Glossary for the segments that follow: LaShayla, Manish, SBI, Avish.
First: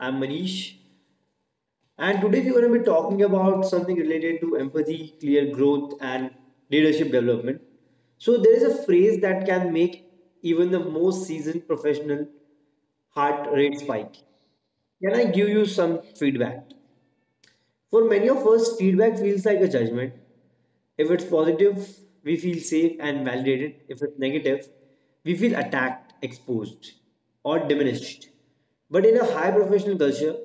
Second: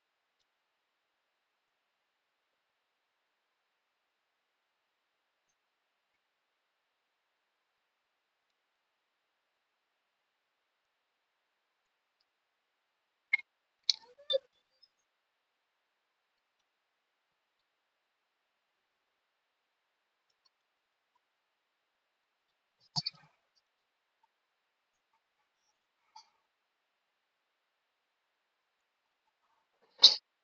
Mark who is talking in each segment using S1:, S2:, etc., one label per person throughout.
S1: I'm Manish, and today we're going to be talking about something related to empathy, clear growth, and leadership development. There is a phrase that can make even the most seasoned professional heart rate spike. Can I give you some feedback? For many of us, feedback feels like a judgment. If it's positive, we feel safe and validated. If it's negative, we feel attacked, exposed, or diminished. But in a high professional culture,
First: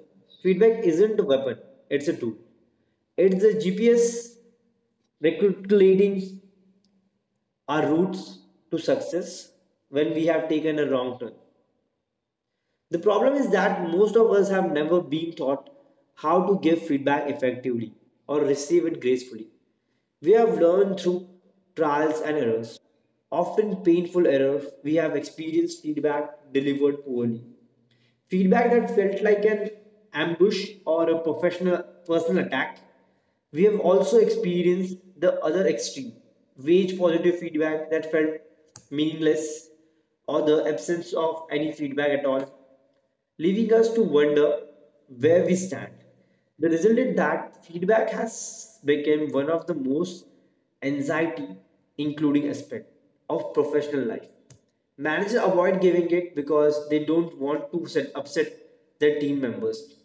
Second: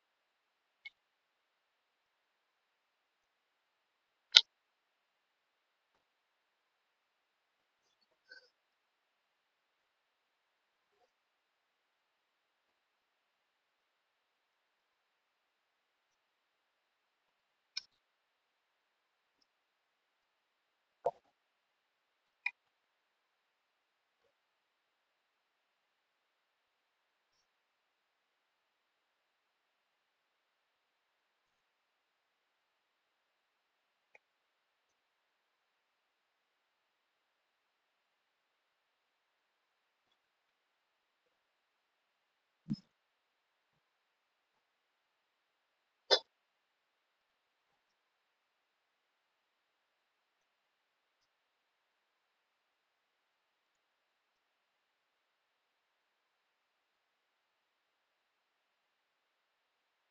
S1: feedback isn't a weapon, it's a tool. It's a GPS recalculating our routes to success when we have taken a wrong turn. The problem is that most of us have never been taught how to give feedback effectively or receive it gracefully. We have learned through trials and errors. Often painful errors, we have experienced feedback delivered poorly. Feedback that felt like an ambush or a professional personal attack. We have also experienced the other extreme wage positive feedback that felt meaningless or the absence of any feedback at all, leaving us to wonder where we stand. The result is that feedback has become one of the most anxiety including aspect of professional life. Managers avoid giving it because they don't want to upset their team members.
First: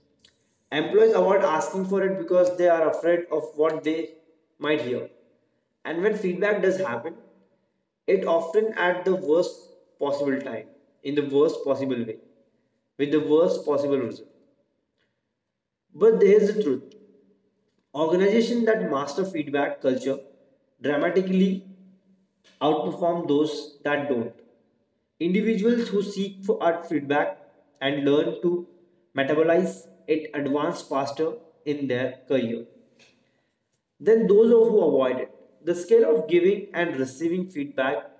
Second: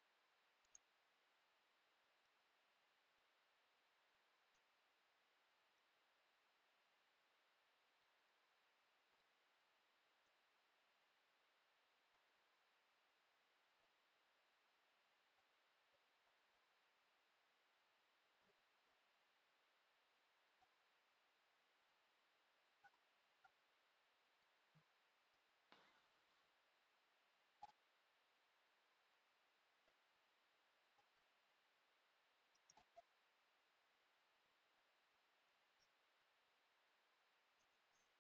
S1: Employees avoid asking for it because they are afraid of what they might hear. And when feedback does happen, it often at the worst possible time, in the worst possible way, with the worst possible result. But here's the truth. Organizations that master feedback culture dramatically outperform those that don't. Individuals who seek for art feedback and learn to metabolize it advance faster in their career than those who avoid it. The scale of giving and receiving feedback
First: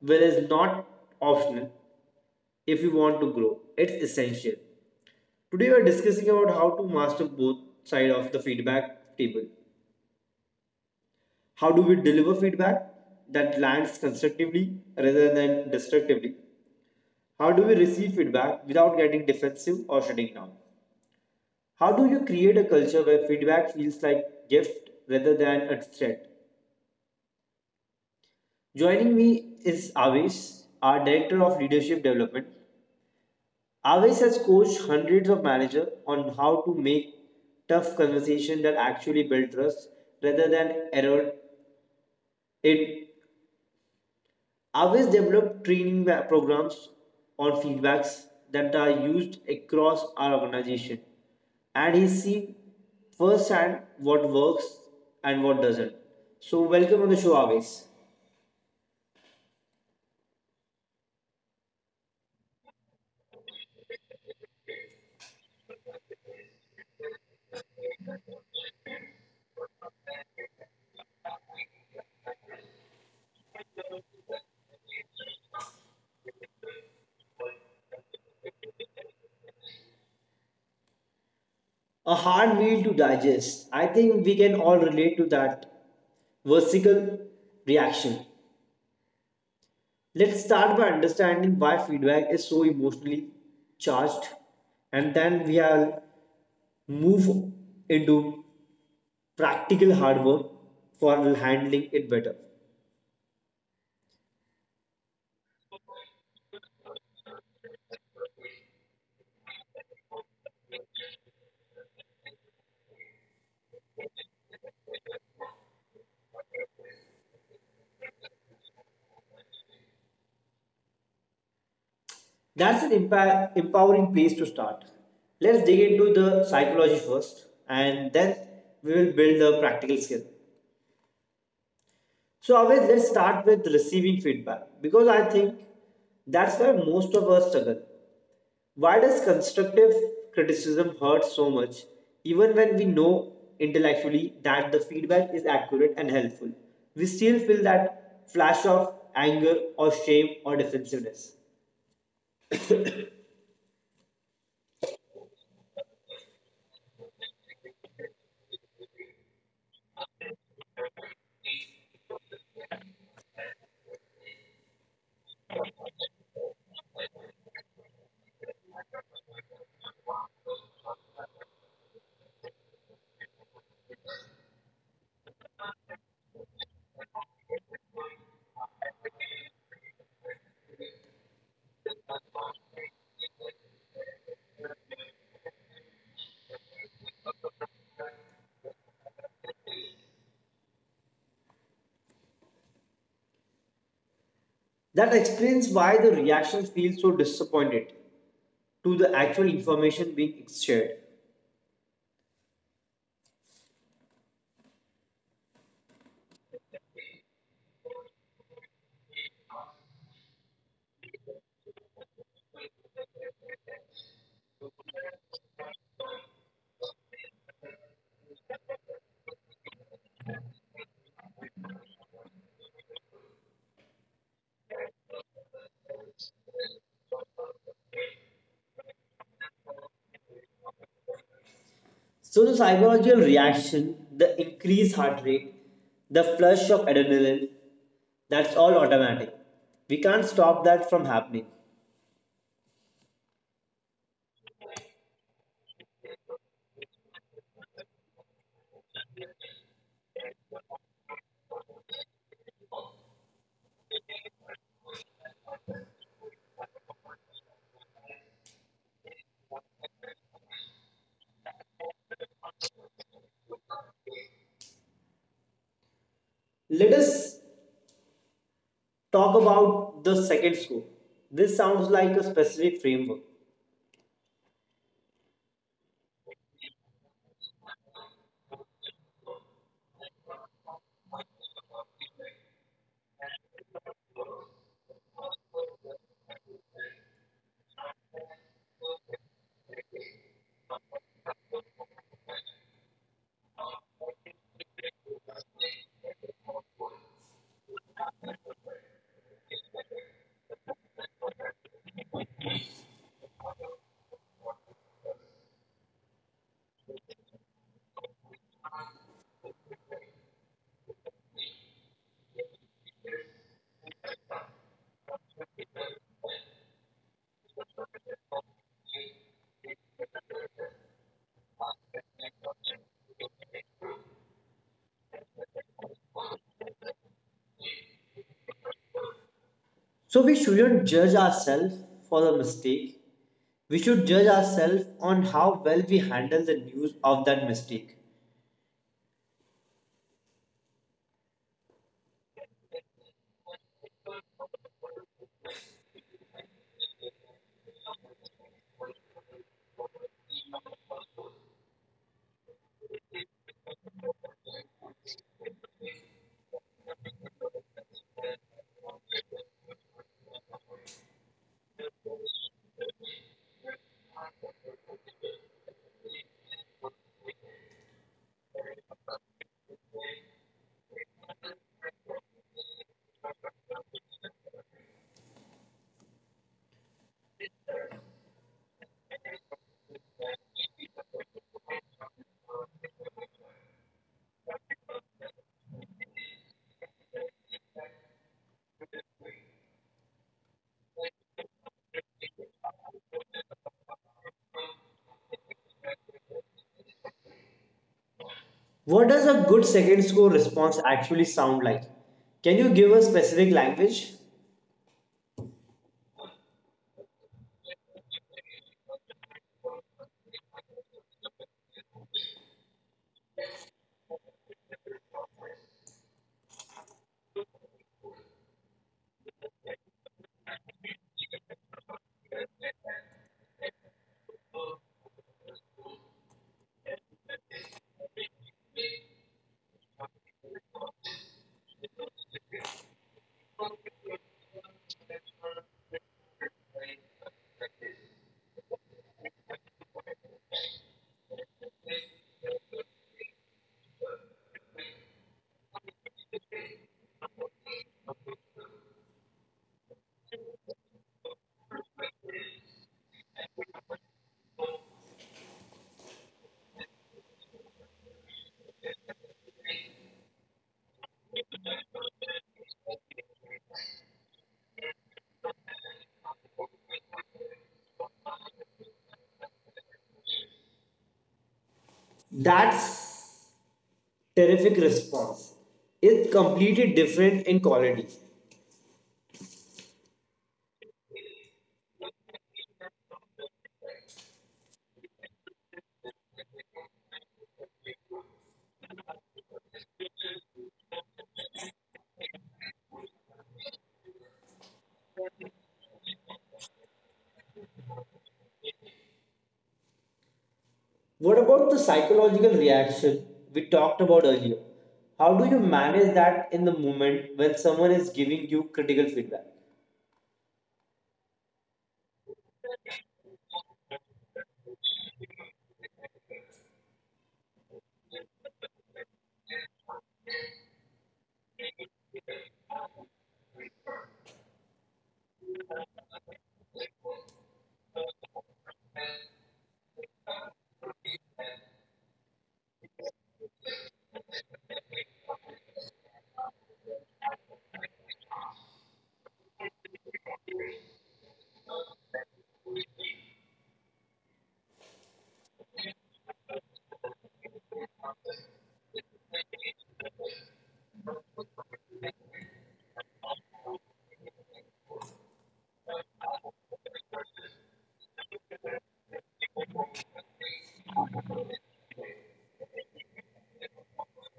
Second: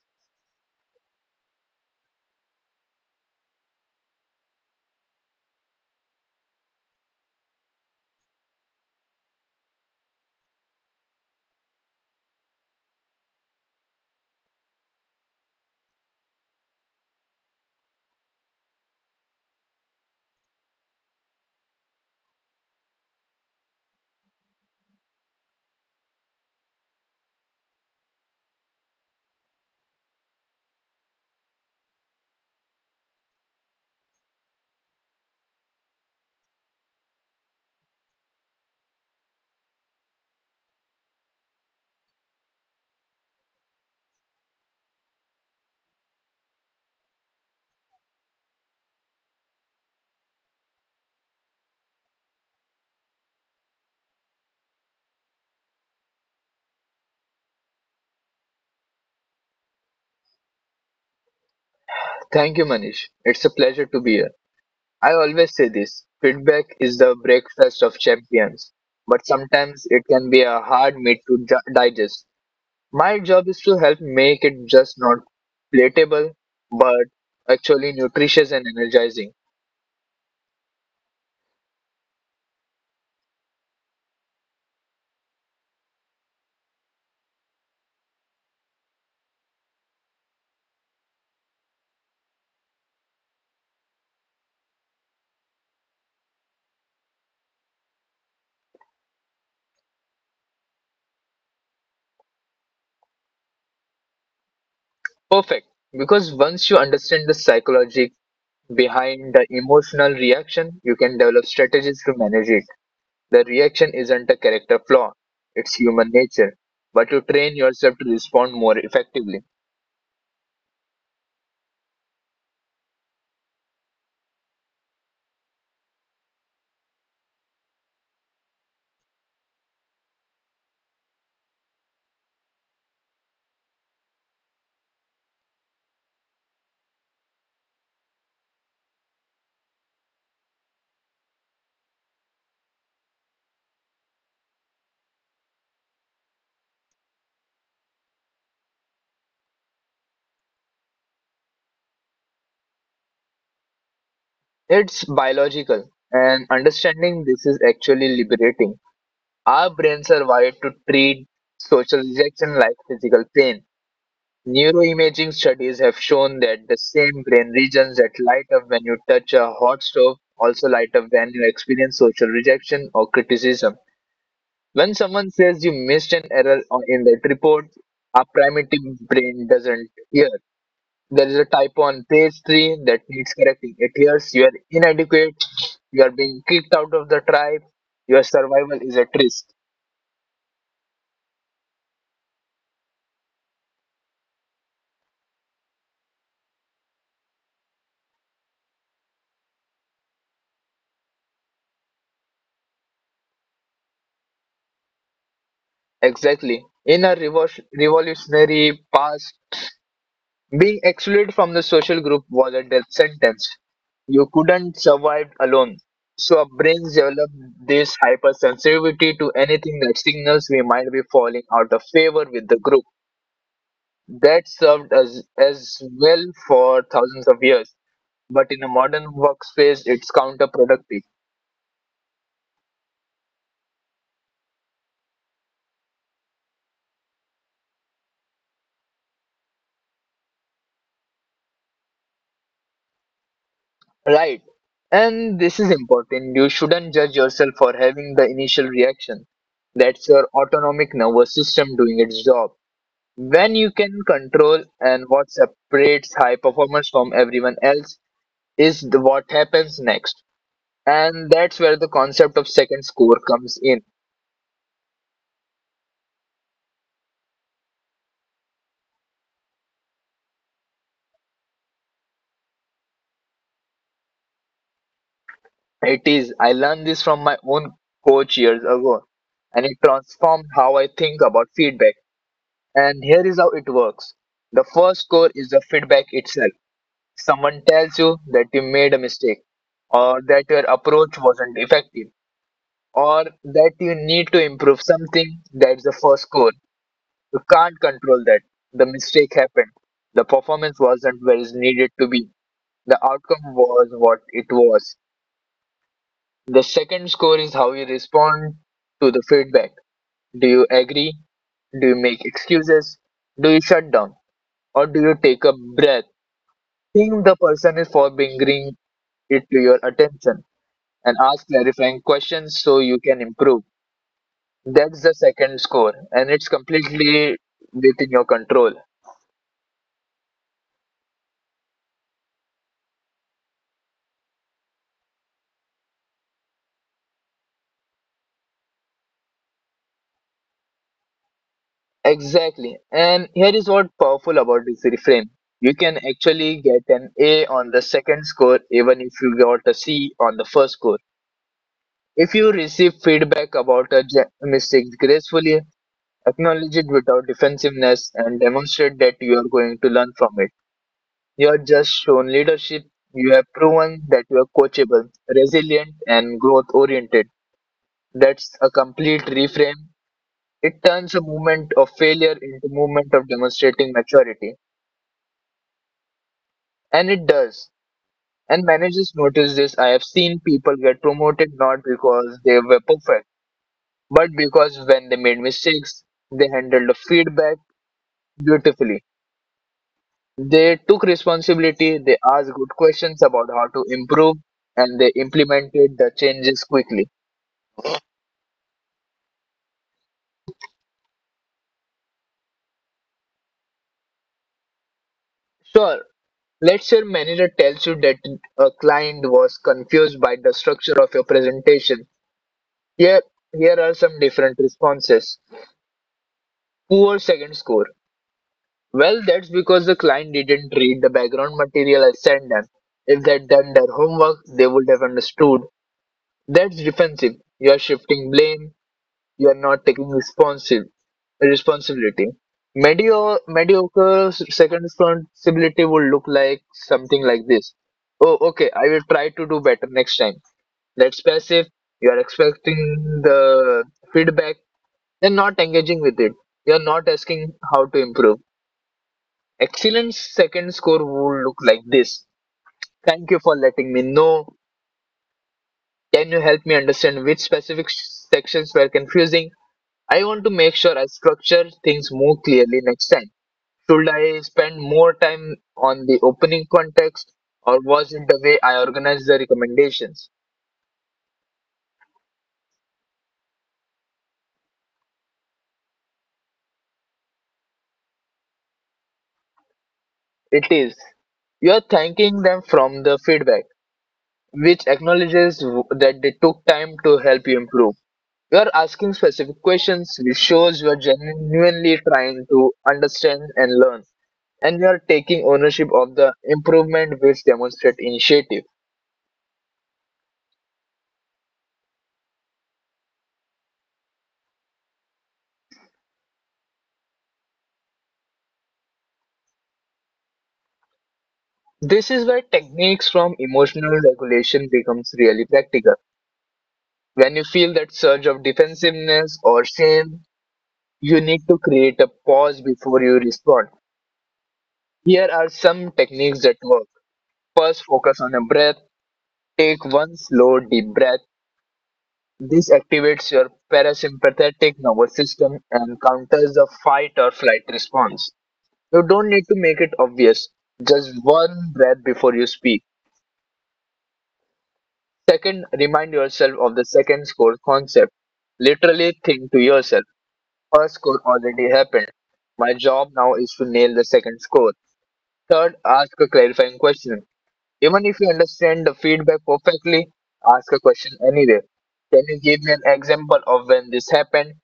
S1: will is not optional if you want to grow. It's essential. Today we are discussing about how to master both side of the feedback table. How do we deliver feedback that lands constructively rather than destructively? How do we receive feedback without getting defensive or shutting down? How do you create a culture where feedback feels like gift rather than a threat? Joining me is Avish, our Director of Leadership Development. Avish has coached hundreds of managers on how to make tough conversations that actually build trust rather than erode it. Always develop training programs or feedbacks that are used across our organization, and he's seen firsthand what works and what doesn't. So welcome on the show, always.
S2: Thank you, Manish. It's a pleasure to be here. I always say this feedback is the breakfast, champions, but sometimes it can be a hard meat to digest. My job is to help make it just palatable, but actually nutritious and energizing.
S1: A hard meal to digest. I think we can all relate to that vertical reaction. Let's start by understanding why feedback is so emotionally charged, and then we will move into practical hard work for handling it better.
S2: Perfect. Because once you understand the psychology behind the emotional reaction and develop strategies to manage it, the reaction isn't a character flaw, it's human nature. But you train yourself to respond more effectively.
S1: That's an empowering place to start. Let's dig into the psychology first and then we will build the practical skill. Always, let's start with receiving feedback because I think that's where most of us struggle. Why does constructive criticism hurt so much, even when we know intellectually that the feedback is accurate and helpful? We still feel that flash of anger or shame or defensiveness.
S2: It's biological, and understanding this is actually liberating. Our brains are wired to social rejection like physical pain. Neuroimaging studies have shown that the same brain regions that light up to touch a hot stove also light up when you experience social rejection or criticism. When someone says you missed an error on- in that report, primitive brain doesn't hear. There is a typo on page 3 that it hears you are inadequate, you are being kicked out of your survival is at risk.
S1: That explains why the reactions feel so disappointed to the actual information being shared.
S2: Exactly. In a revolutionary past, being excluded from the social group was a death sentence. You couldn't survive alone. So our brains develop this hypersensitivity to anything that signals we might be falling out of favor with the group. That served us as well for thousands of years, but in a modern workspace, it's counterproductive.
S1: So, the psychological reaction, the increased heart rate, the flush of adrenaline, that's all automatic. We can't stop that from happening.
S2: Right. And this is important. You shouldn't judge yourself for having the initial reaction. That's your autonomic nervous system doing its job. When you can control and what separates high performers from everyone else is the, what happens next. And that's where the concept of second score comes in.
S1: Let us talk about the second scope. This sounds like a specific framework.
S2: It is. I learned this from my own coach years ago, and it transformed how I think about feedback. And here is how it works: the first score is itself. Someone tells you that you made a mistake or that your approach wasn't effective or that you need to improve something, that's the first goal. You can't control that. Mistake happened. Performance wasn't where it's needed to be. The outcome was what it was. The second score is how you respond to the feedback. Do you agree? Do you make excuses? Do you shut down? Or do you take a breath? Think the person is for bringing it to your attention and ask clarifying so you can improve. That's the second score, and it's completely within your control.
S1: So we shouldn't judge ourselves for the mistake. We should judge ourselves on how well we handle the news of that mistake.
S2: Exactly. And here is what powerful about this reframe. You can actually get an A on the second score even if you got a C. If you receive feedback about a gracefully acknowledge it without defensiveness and demonstrate that you want to learn from it. You are just shown it. You have proven that you are coachable, resilient, and growth oriented. That's a complete reframe. It turns a moment of failure into movement of demonstrating maturity. And it does. And managers notice this. I have seen people get promoted not because they were perfect, but because they made mistakes, they handled the feedback beautifully. They took responsibility, they asked questions about improve, and they implemented the changes quickly.
S1: What does a good second score response actually sound like? Can you give a specific language?
S2: Sure, let's say manager tells you that a client was confused by the structure of your presentation. Here, here are some different responses. Poor second score. Well, that's because the client didn't read the background material I sent them. If they'd done their homework, they would have understood. That's defensive. You are shifting. You are not taking responsive responsibility. Mediocre second responsibility would look like something like this. Oh, okay. I will try to do better next time. That's passive. You are expecting the feedback. They're not engaging with it. They're not asking how to improve. Excellence second score would look like this. Thank you for letting me know. Can you help me understand which specific sections were confusing? I want to make sure I structure things more clearly next time. Should I spend more time on the opening context or was it the way I organized the recommendations?
S1: That's terrific response. It's completely different in quality.
S2: It is. You are thanking them from the feedback, which acknowledges that they took time to help you improve. You are asking specific questions, which shows you are genuinely trying to understand and learn. And we are taking ownership of the improvement which demonstrate initiative.
S1: What about the psychological reaction we talked about earlier? How do you manage that in the moment when someone is giving you critical feedback?
S2: This is where techniques from emotional regulation becomes really practical. When you feel that surge of defensiveness or shame, you need to create a pause before you respond. Here are some techniques that work. First, focus on a breath. Take one slow deep breath. This activates your parasympathetic and counters the fight or flight response. You don't need to make it obvious. Just one breath before you speak. Second, remind yourself of the second score concept. Literally think to yourself, first score already happened. My job now is to nail the second score. Third, ask a clarifier. Even if you understand the feedback perfectly, ask a question anyway. Can you give me an example of when this happened?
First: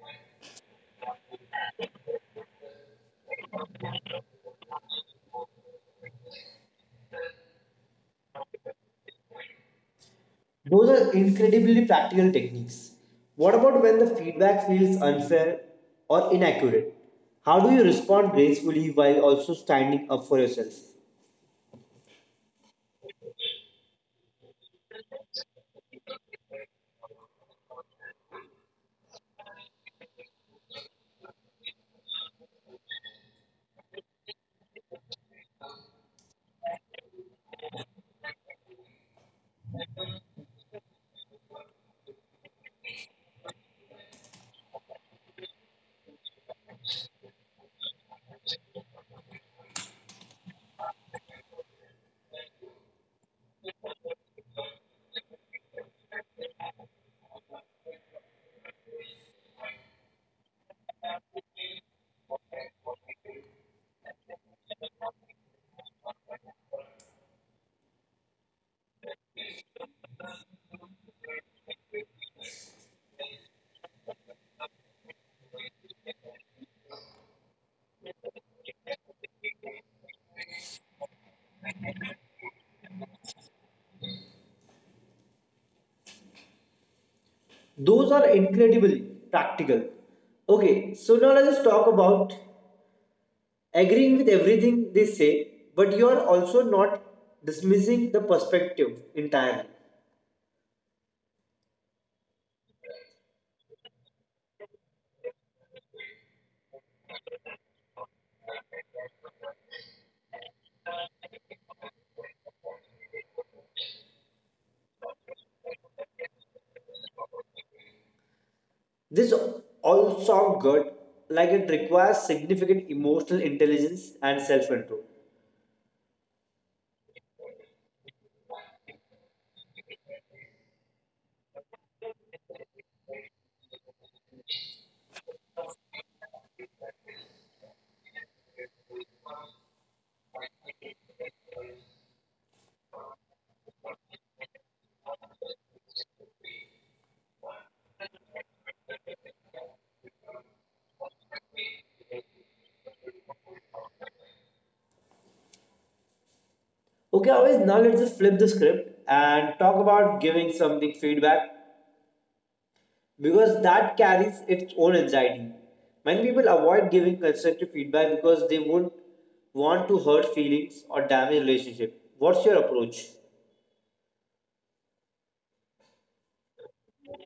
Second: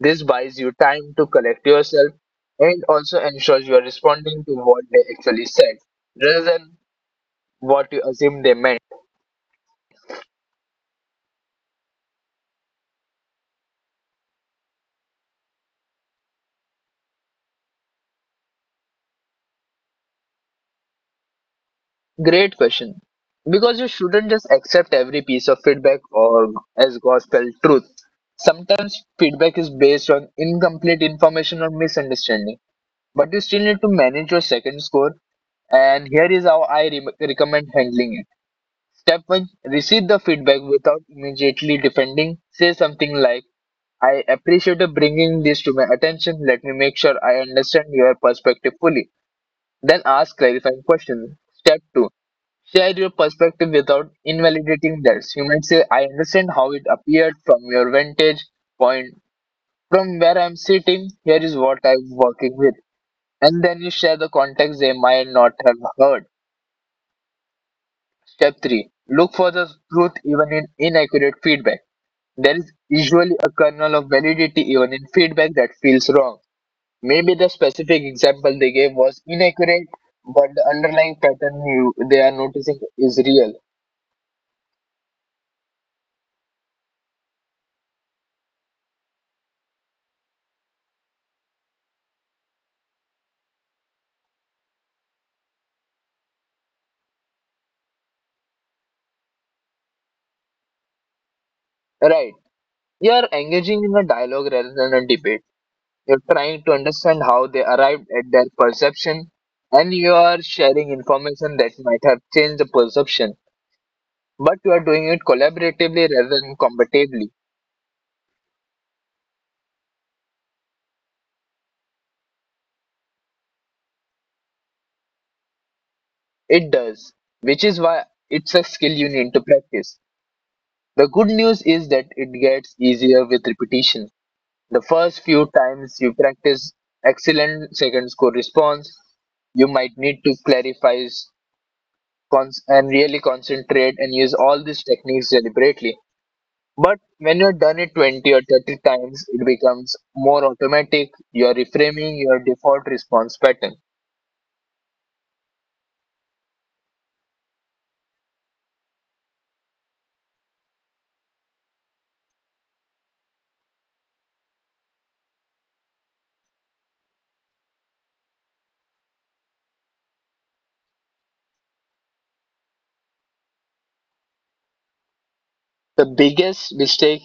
S2: This buys you time to collect yourself and also ensures you are responding to what they actually said rather than what you assume they meant.
S1: Those are incredibly practical techniques. What about when the feedback feels unfair or inaccurate? How do you respond gracefully while also standing up for yourself?
S2: Great question. Because you shouldn't just accept everything the feedback or as gospel truth. Sometimes feedback is based on incomplete information or misunderstanding, but you still need to manage your second score. And here is how I recommend handling it. Step 1: receive the feedback without immediately defending. Say something like, I appreciate you bringing this to my attention. Let me make sure I understand your perspective fully. Then ask clarifying questions. Step 2: share your perspective without invalidating theirs. You might say, I how it appeared from your vantage point. From where I'm sitting, here is what I'm working with. And then you share the context they might not have heard. Step 3. Look for the truth even in inaccurate feedback. There is usually a kernel of validity even in feedback that feels wrong. Maybe the specific example they gave was inaccurate, but the underlying pattern they are noticing is real.
S1: Those are incredibly practical. Okay, so now let us talk about agreeing with everything they say, but you are also not dismissing the perspective entirely.
S2: Right. You are engaging in a dialogue rather than a debate. You're trying to understand how they arrived at their perception, and you are sharing information that might have changed the perception, but you are doing it collaboratively rather than combatively.
S1: This all also good, like it requires significant emotional intelligence and self-control.
S2: It does, which is why it's a skill you need to practice. The good news is that it gets easier with repetition. The first few times you practice excellent second score response, you might need to clarify and really concentrate and use all these techniques deliberately. But when you have done it 20 or 30 times, it becomes more automatic. You're reframing your default response pattern.
S1: Okay, always, now let's just flip the script and talk about giving something feedback because that carries its own anxiety. Many people avoid giving constructive feedback because they won't want to hurt feelings or damage relationship. What's your approach?
S2: The biggest mistake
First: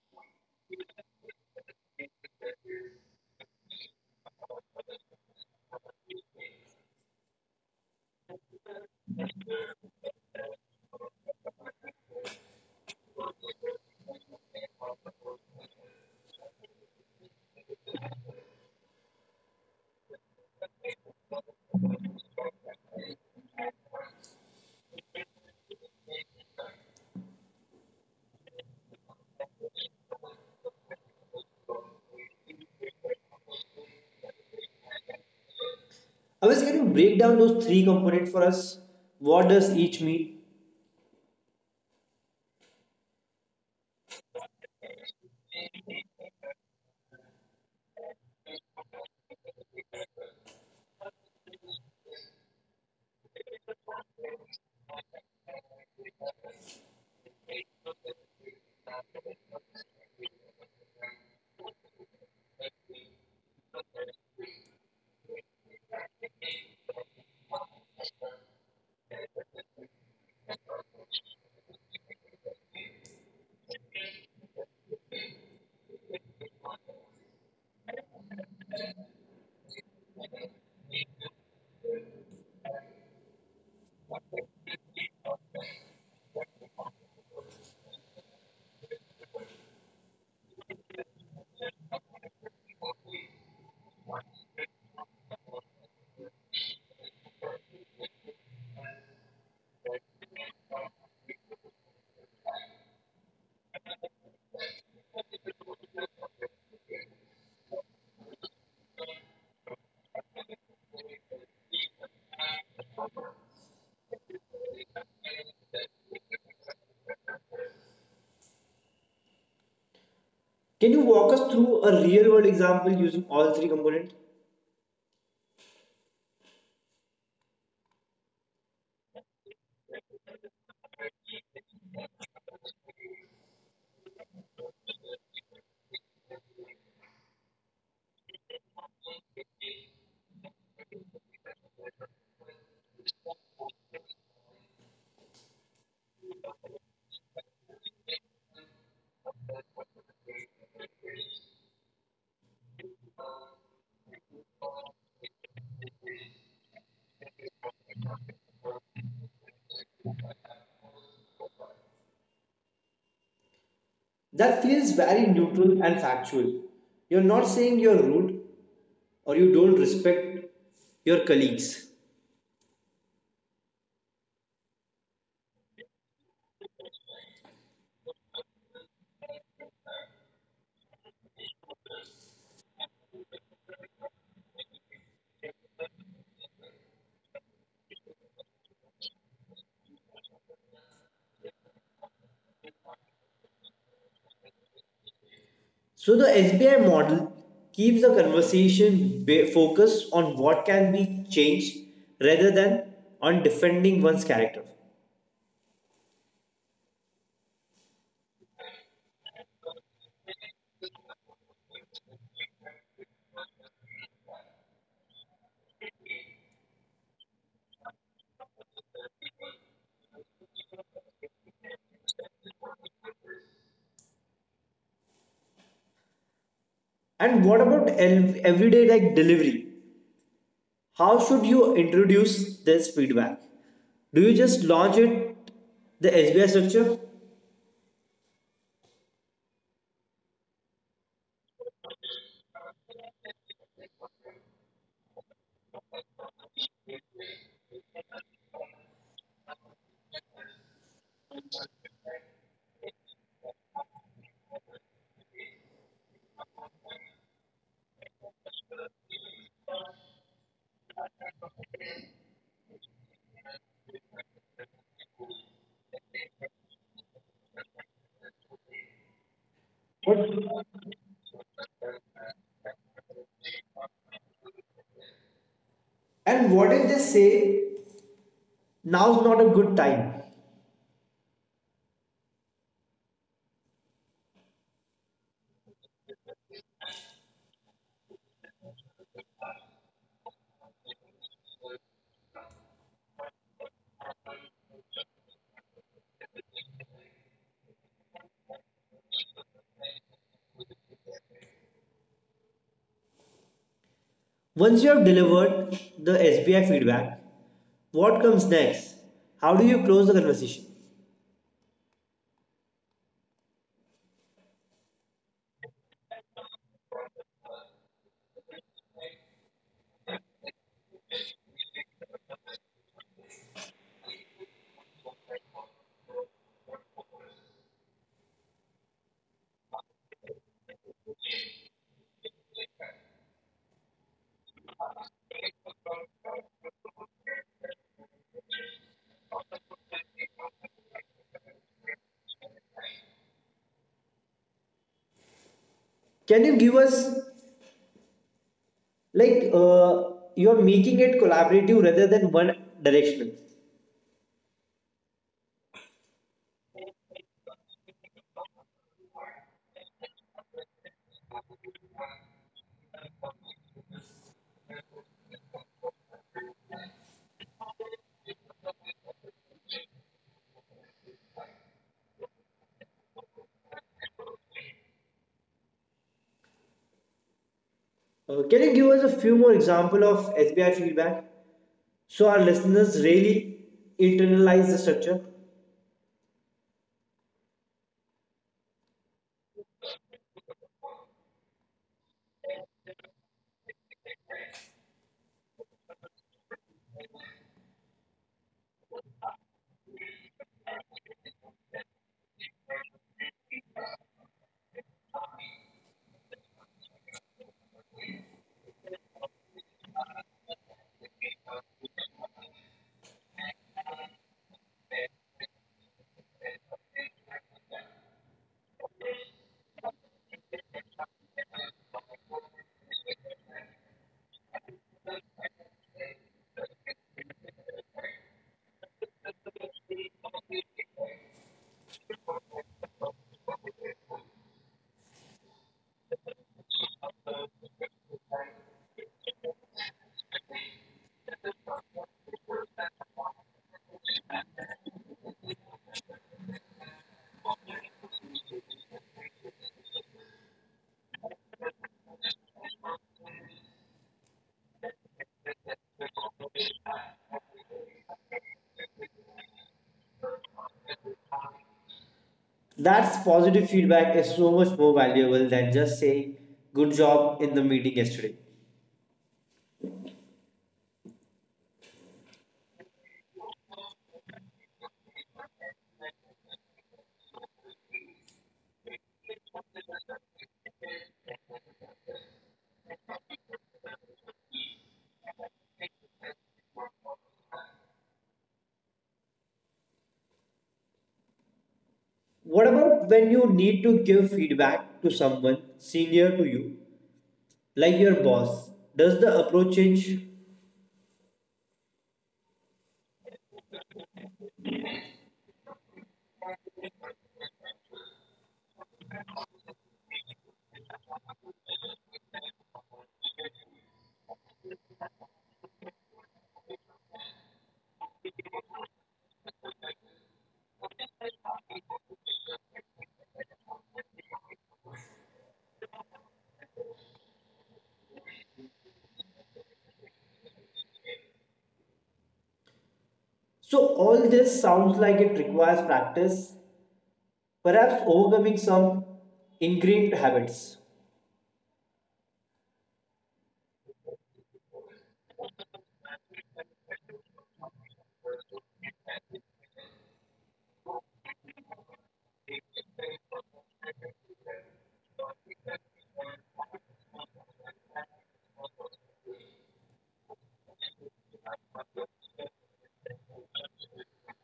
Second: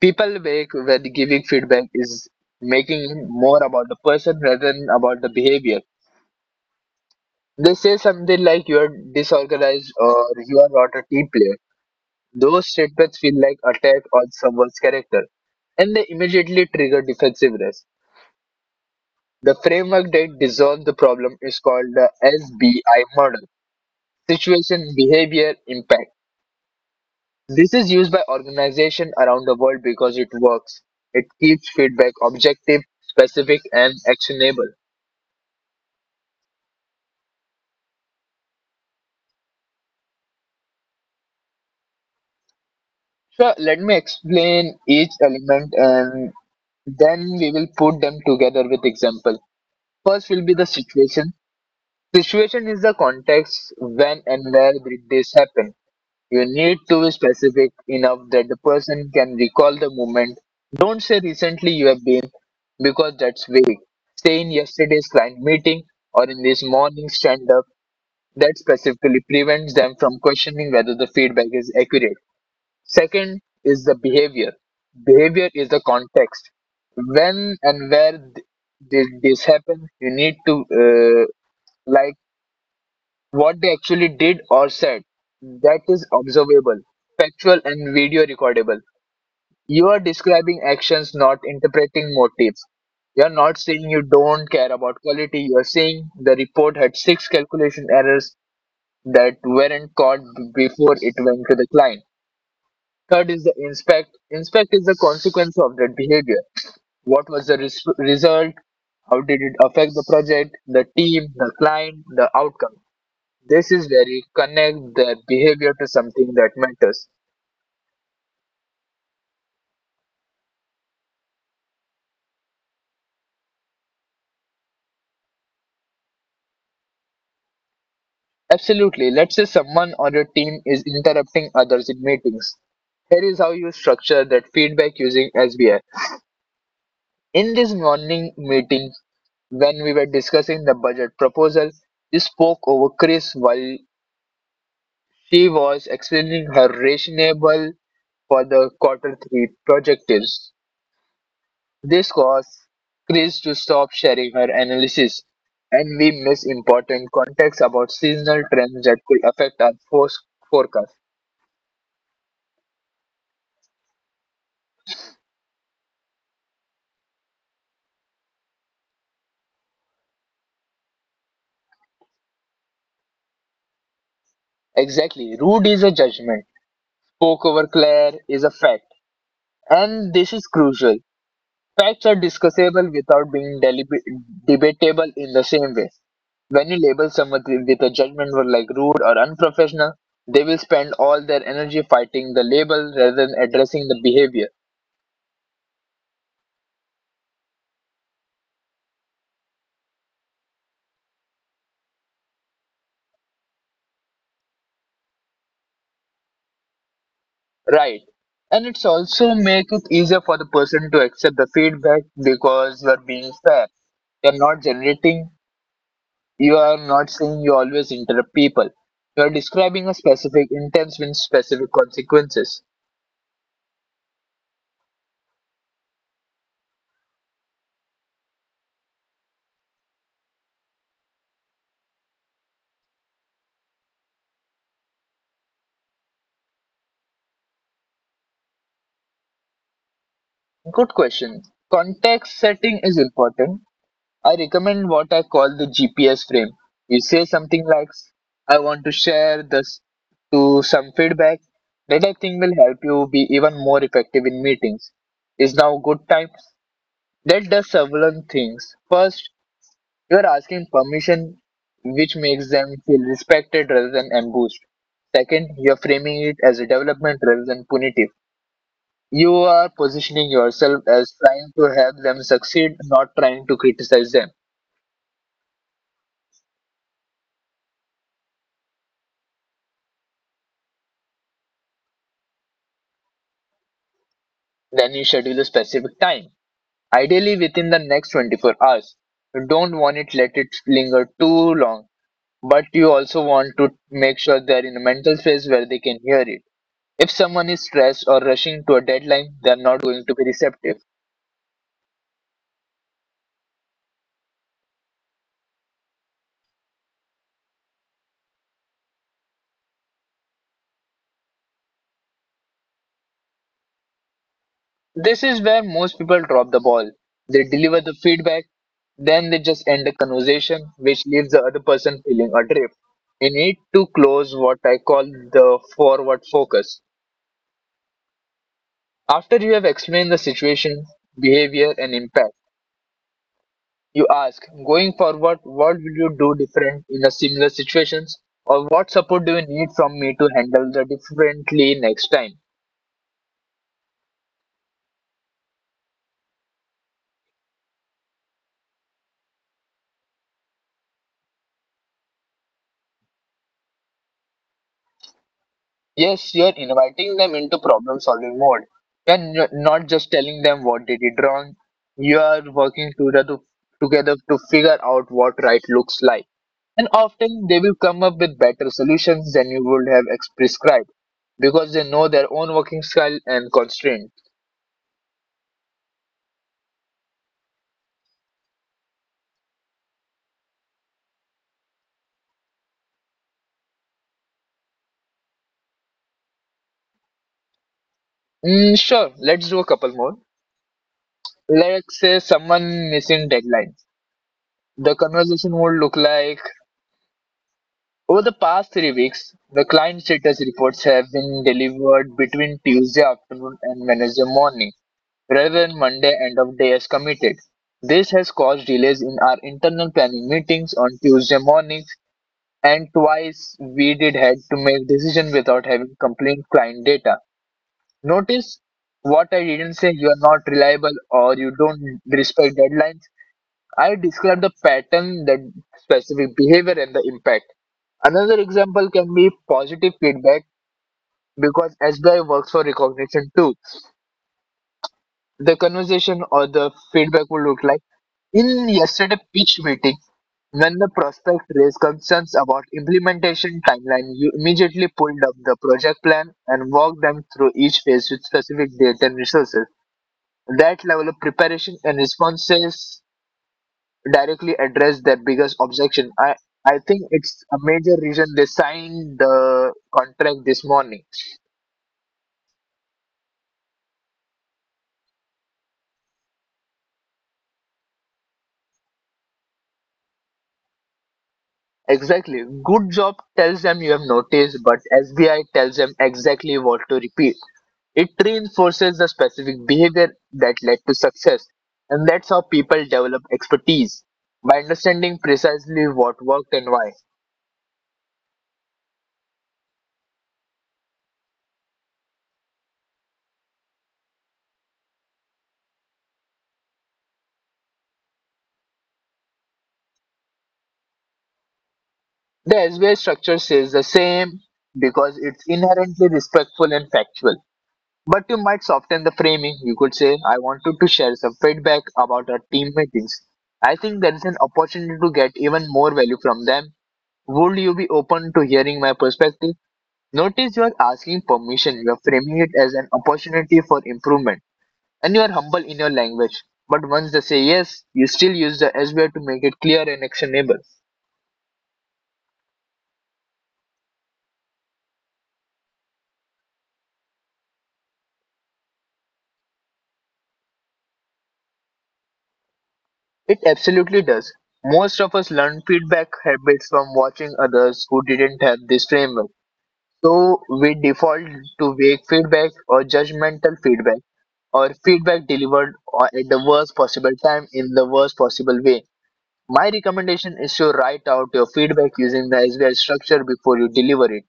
S2: people make when giving feedback is making it more about the person rather than about the behavior. They say something like you're disorganized or you are not a team player. Those statements feel like attack on someone's character and they immediately trigger defensiveness. The framework that dissolves the problem is called the SBI model: situation, behavior, impact. This is used by organizations around the world because it works. It keeps feedback objective, specific, and actionable.
S1: Always, can you break down those three components for us? What does each mean?
S2: So let me explain each element and then we will put them together with example. First will be the situation. Situation is the context: when and where did this happen. You need to be specific enough that the person can recall the moment. Don't say recently you have been because that's vague. Say in yesterday's client meeting or in this morning's stand up, that specifically prevents them from questioning whether the feedback is accurate. Second is the behavior. Behavior is the context. When and where did this happen? You need to like what they actually did or said, that is observable, factual, and video recordable. You are describing actions, not interpreting motives. You are not saying you don't care about quality. You are saying the report had 6 calculation errors that weren't caught before it went to the client. Third is the inspect. Inspect is the consequence of that behavior. What was the result? How did it affect the project, the team, the client, the outcome? This is where you connect their behavior to something that matters.
S1: Can you walk us through a real world example using all three components?
S2: Absolutely. Let's say someone on your team is interrupting others in meetings. Here is how you structure that feedback using SBI. In this morning meeting, when we were discussing the budget proposal, you spoke over Chris while she was her rationable for the quarter three projectives. This caused Chris to stop sharing her analysis, and we miss important context about seasonal trends that could affect our force forecast.
S1: That feels very neutral and factual. You're not saying you're rude or you don't respect your colleagues.
S2: Exactly. Rude is a judgment. Spoke over Claire is a fact. And this is crucial. Facts are discussable without being debatable in the same way. When you label someone with a judgment word like rude or unprofessional, they will spend all their energy fighting the label rather than addressing the behavior.
S1: So, the SBI model keeps the conversation focused on what can be changed rather than on defending one's character.
S2: Right. And it's also make it easier for the person to accept the feedback because you are being fair. You're not generating. You are not saying you always interrupt people. You are describing a specific sense with specific consequences.
S1: And what about everyday like delivery? How should you introduce this feedback? Do you just launch it the SBI structure?
S2: Good question. Context setting is important. I recommend what I call the GPS frame. You say something like, I want to share this to some feedback that I think will help you be even more effective in meetings. Is now a good time? That does several things. First, you are asking permission, which makes them feel respected rather than ambushed. Second, you are framing it as a development rather than punitive. You are positioning
S1: What-
S2: yourself as trying to help them succeed, not trying to criticize them.
S1: And what if they say now's not a good time?
S2: Then you schedule a specific time, ideally within the next 24 hours. You don't want it let it linger too long, but you also want to make sure they're in a mental space where they can hear it. If someone is stressed or rushing to a deadline, they're not going to be receptive.
S1: Once you have delivered the SBI feedback, what comes next? How do you close the conversation?
S2: This is where most people drop the ball. They deliver the feedback, then they just end the conversation, which leaves the other person feeling adrift. You need to close what I call the forward focus. After you have explained the situation, behavior, and impact, you ask, going forward, what will you do different in a similar situations? Or what support do you handle the differently next time?
S1: Can you give us like you are making it collaborative rather than one directional?
S2: Yes, you're inviting them into problem solving mode, and not just telling them what they did wrong. You are working together to figure out what right looks like. And often they will come up with better solutions than you would have prescribed because they know their own working style and constraints.
S1: Can you give us a few more example of SBI feedback so our listeners really internalize the structure?
S2: Sure, let's do a couple more. Let's say someone missing deadlines. The conversation would look like: over the past 3 weeks, the client status reports have been delivered between Tuesday afternoon and Wednesday morning, rather than Monday end of day as committed. This has caused delays in our internal planning meetings on Tuesday mornings, and twice we did had to make decision without having complete client data. Notice what I didn't say: you are not reliable or you don't respect deadlines. I describe the pattern, the specific behavior, and the impact. Another example can be positive feedback because SBI works for recognition too. The conversation or the feedback will look like: in yesterday pitch meeting when the process concerns implementation timeline, we pulled up the project plan and walked them through each phase with data and resources. That level of preparation and responses directly address their biggest objection, a major reason they signed the contract morning.
S1: That's positive feedback is so much more valuable than just saying good job in the meeting yesterday.
S2: Exactly. Good job tells them you have noticed, but SBI tells them exactly what to repeat. It reinforces the behavior success, and that's how people develop expertise by understanding precisely what worked.
S1: What about when you need to give feedback to someone senior to you, like your boss? Does the approach change?
S2: The SBI structure says the same because it's inherently risky, but you might soften the framing. You could say, I wanted to share some feedback about our team meeting. I think there is an opportunity to get even more value from them. Would you be open to hearing my perspective? Notice you are asking it as an opportunity for improvement, and you are humble in your language. But once they say yes, you still use the SBI to make it clear and actionable.
S1: So, all this sounds like it requires practice, perhaps overcoming some ingrained habits.
S2: It absolutely does. Most of us learn feedback from watching others who didn't have this framework. So we default to vague feedback or general feedback or feedback delivered or at the worst possible time in the worst possible way. My recommendation is to write out your feedback using the SBI structure before you deliver it,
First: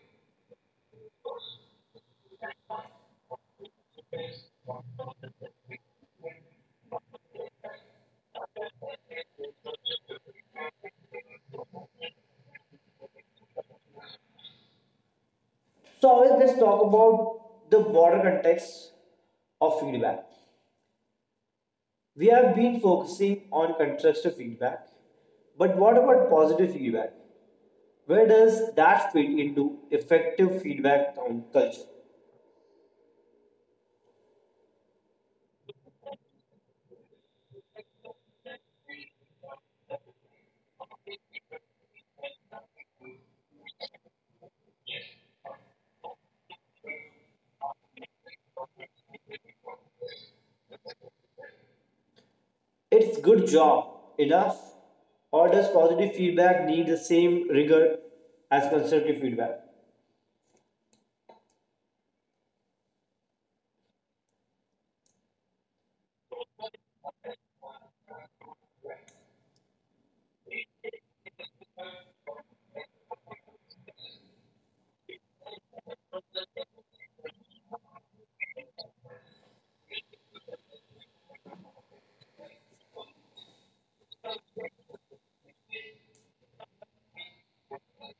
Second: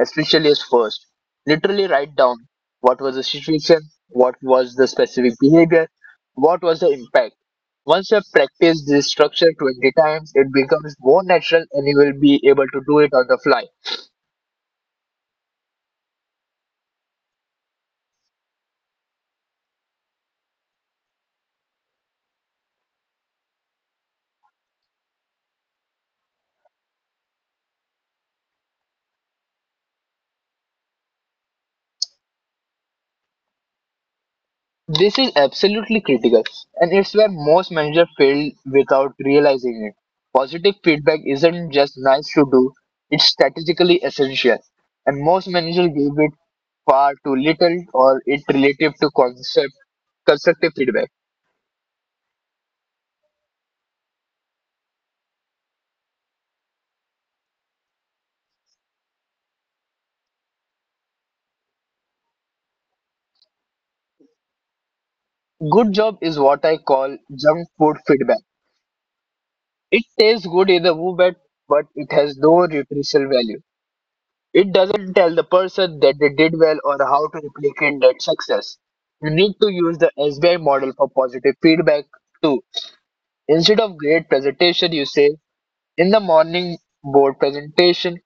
S2: especially as first. Literally write down what was the situation, what was the specific behavior, what was the impact. Once you have practiced, it becomes more natural and you will be able to do it on the fly.
S1: So, always, let's talk about the broader context of feedback. We have been focusing on constructive feedback, but what about positive feedback? Where does that fit into effective feedback culture?
S2: This is absolutely critical and it's where most managers fail without realizing it. Positive feedback isn't just nice to do, it's strategically essential, and most managers give it far too little or it relative to concept, constructive feedback.
S1: It's good job, enough, or does positive feedback need the same rigor as constructive feedback?
S2: Good job is what I call junk food feedback. It tastes good in the moment, but it has no nutritional value. It doesn't tell the person did well or how to replicate that success. You need to use the SBI model for positive feedback too. Instead of great presentation, you say, in the morning board presentation,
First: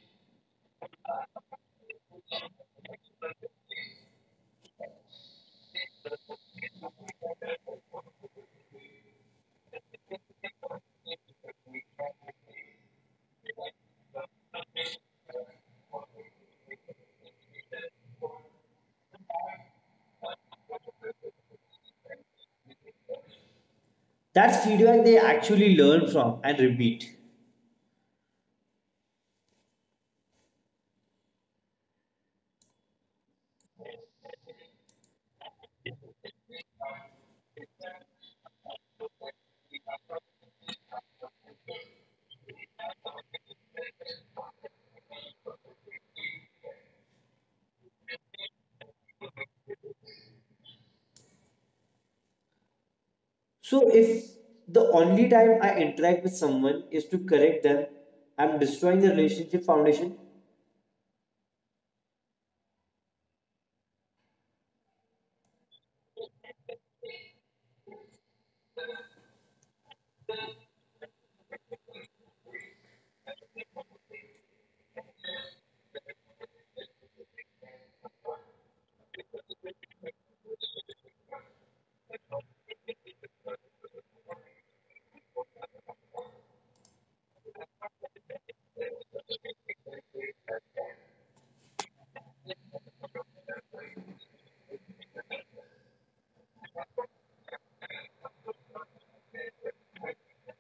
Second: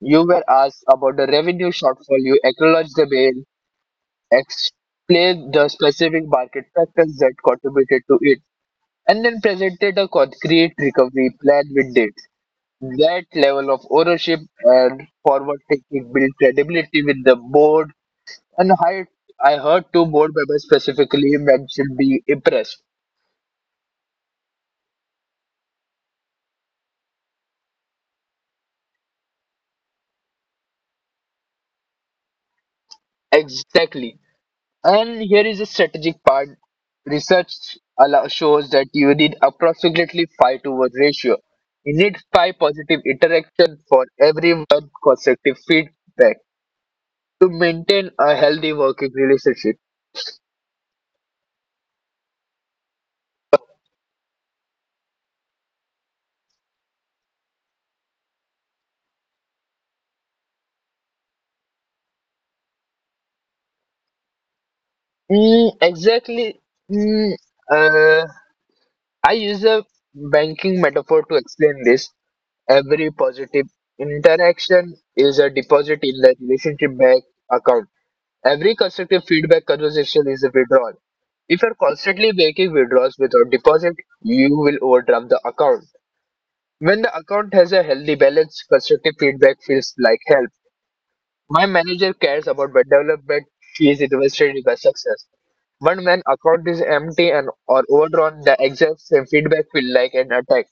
S2: you were asked the revenue shortfall. You acknowledge the bill, explain the specific market to it, and then presented a concrete recovery plan with that level of ownership and for it built credibility with the board. And I heard two board members specifically mentioned be impressed.
S1: That's feedback they actually learn from and repeat.
S2: Exactly. And here is a strategic part. Research allow, shows that you need approximately 5 to 1 ratio. You need 5 per interaction for every one constructive feed to maintain a healthy working relationship.
S1: So if the only time I interact with someone is to correct them, I'm destroying the relationship foundation.
S2: Exactly. Mm, uh, I use a banking metaphor to explain this. Every positive interaction is a deposit in the relationship bank account. Every constructive feedback conversation is a withdrawal. If you're constantly making withdrawals without deposit, you will overdraft the account. When the account has a healthy balance, constructive feedback feels like help. My manager cares about my development. She is invested in my success. But when account is empty and or overdrawn, the exact same feedback feel like an attack.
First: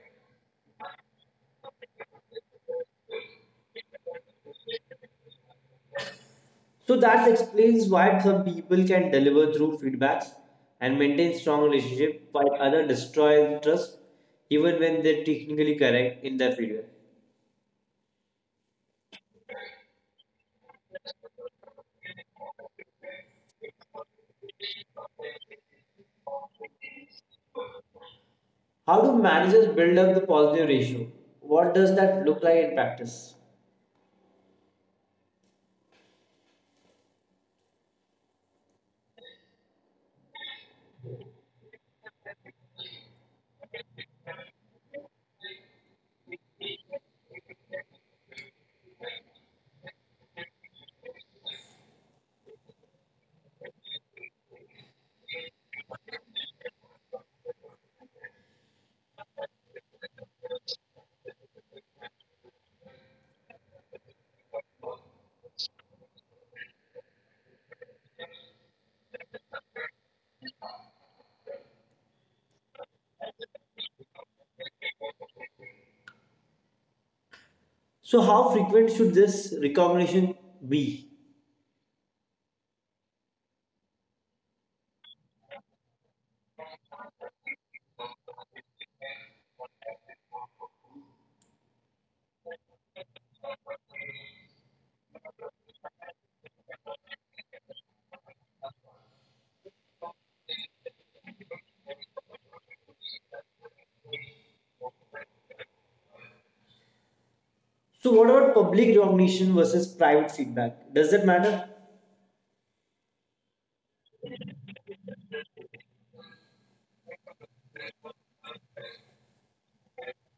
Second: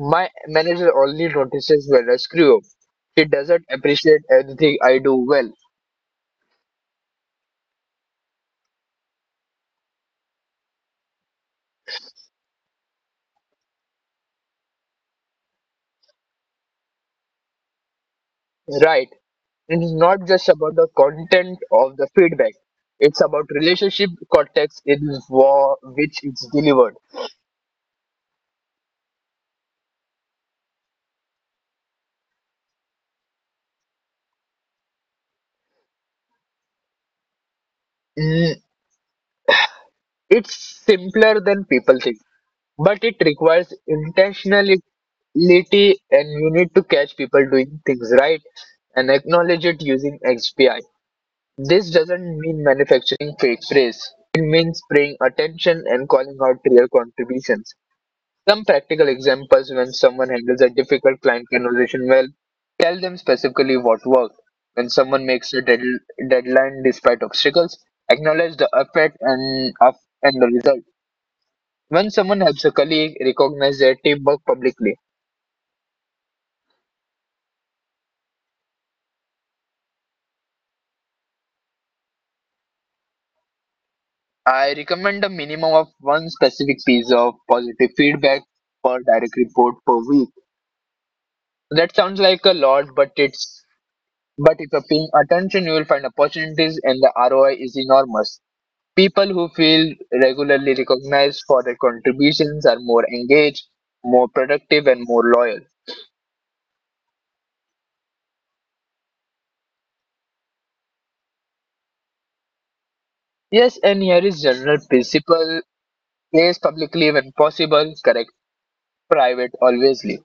S2: My manager only notices when I screw up. He doesn't appreciate anything I do well.
S1: So that explains why some people can deliver through feedbacks and maintain strong relationship while others destroy trust even when they're technically correct in their failure.
S2: Right. It is not just about the content of the feedback. It's about relationship content for which it's delivered.
S1: How do managers build up the positive ratio? What does that look like in practice?
S2: Mm, It's simpler than people, but it requires intentionality, and you need to catch people doing things right and acknowledge it using AI. This doesn't mean manufacturing fake praise. It means paying attention and calling out real contributions. Some practical examples: when someone handles a difficult client conversation well, tell them specifically what worked. When someone makes a deadline despite obstacles, acknowledge the effort and the result. When someone helps a colleague, recognize their teamwork publicly.
S1: So how frequent should this recognition be?
S2: I recommend a minimum of one specific piece of positive feedback per direct report per week. That sounds like a lot, but if you're paying attention you will find opportunities and the ROI is enormous. People who feel regularly recognized for their contributions are more engaged, more productive, and more loyal.
S1: So what about public recognition versus private feedback? Does that matter?
S2: Yes, and here is the principle: praise publicly when possible, correct private alwaysly.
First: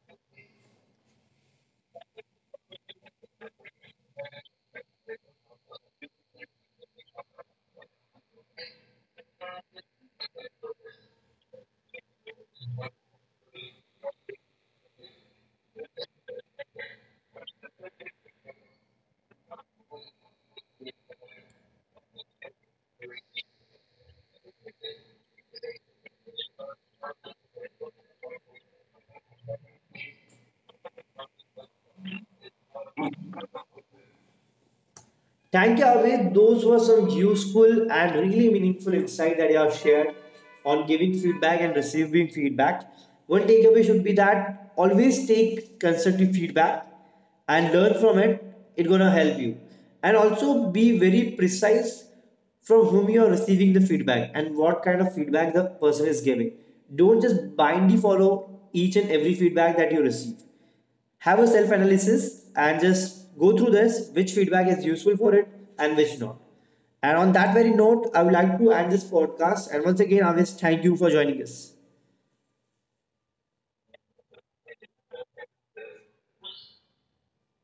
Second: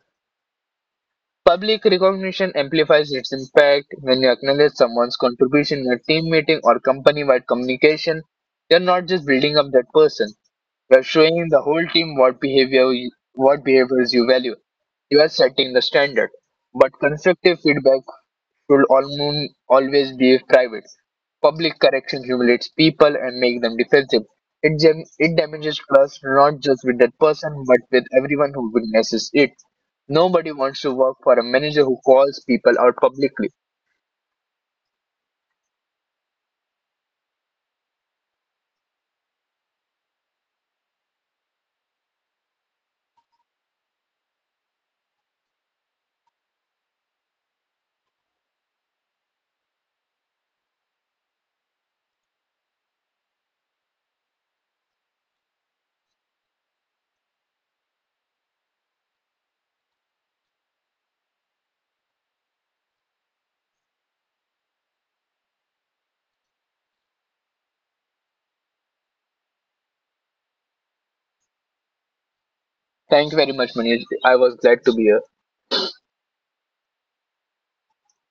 S2: Public recognition amplifies its impact. When you acknowledge someone's contribution in a team meeting or company-wide communication, you're not just building that person, you're showing the whole team what behaviors you value. You are setting the standard. But constructive feedback should always be private. Public correction humiliates people and makes them defensive. It damages trust, not just with that person but with everyone who witnesses it. Nobody wants to work for a manager who calls publicly.
S1: Thank you, Aved. Those were some useful and really meaningful insight that you have shared on giving feedback and receiving feedback. One takeaway should be that always take constructive feedback and learn from it. It's gonna help you. And also be very precise from whom you are receiving the feedback and what kind of feedback the person is giving. Don't just blindly follow each and every feedback that you receive, have a self analysis and just go through this which feedback is useful for it and which not, and on that very note I would like to end this podcast, and once again, always, thank you for joining us.
S2: Thank you very much, Manish. I was glad to be here.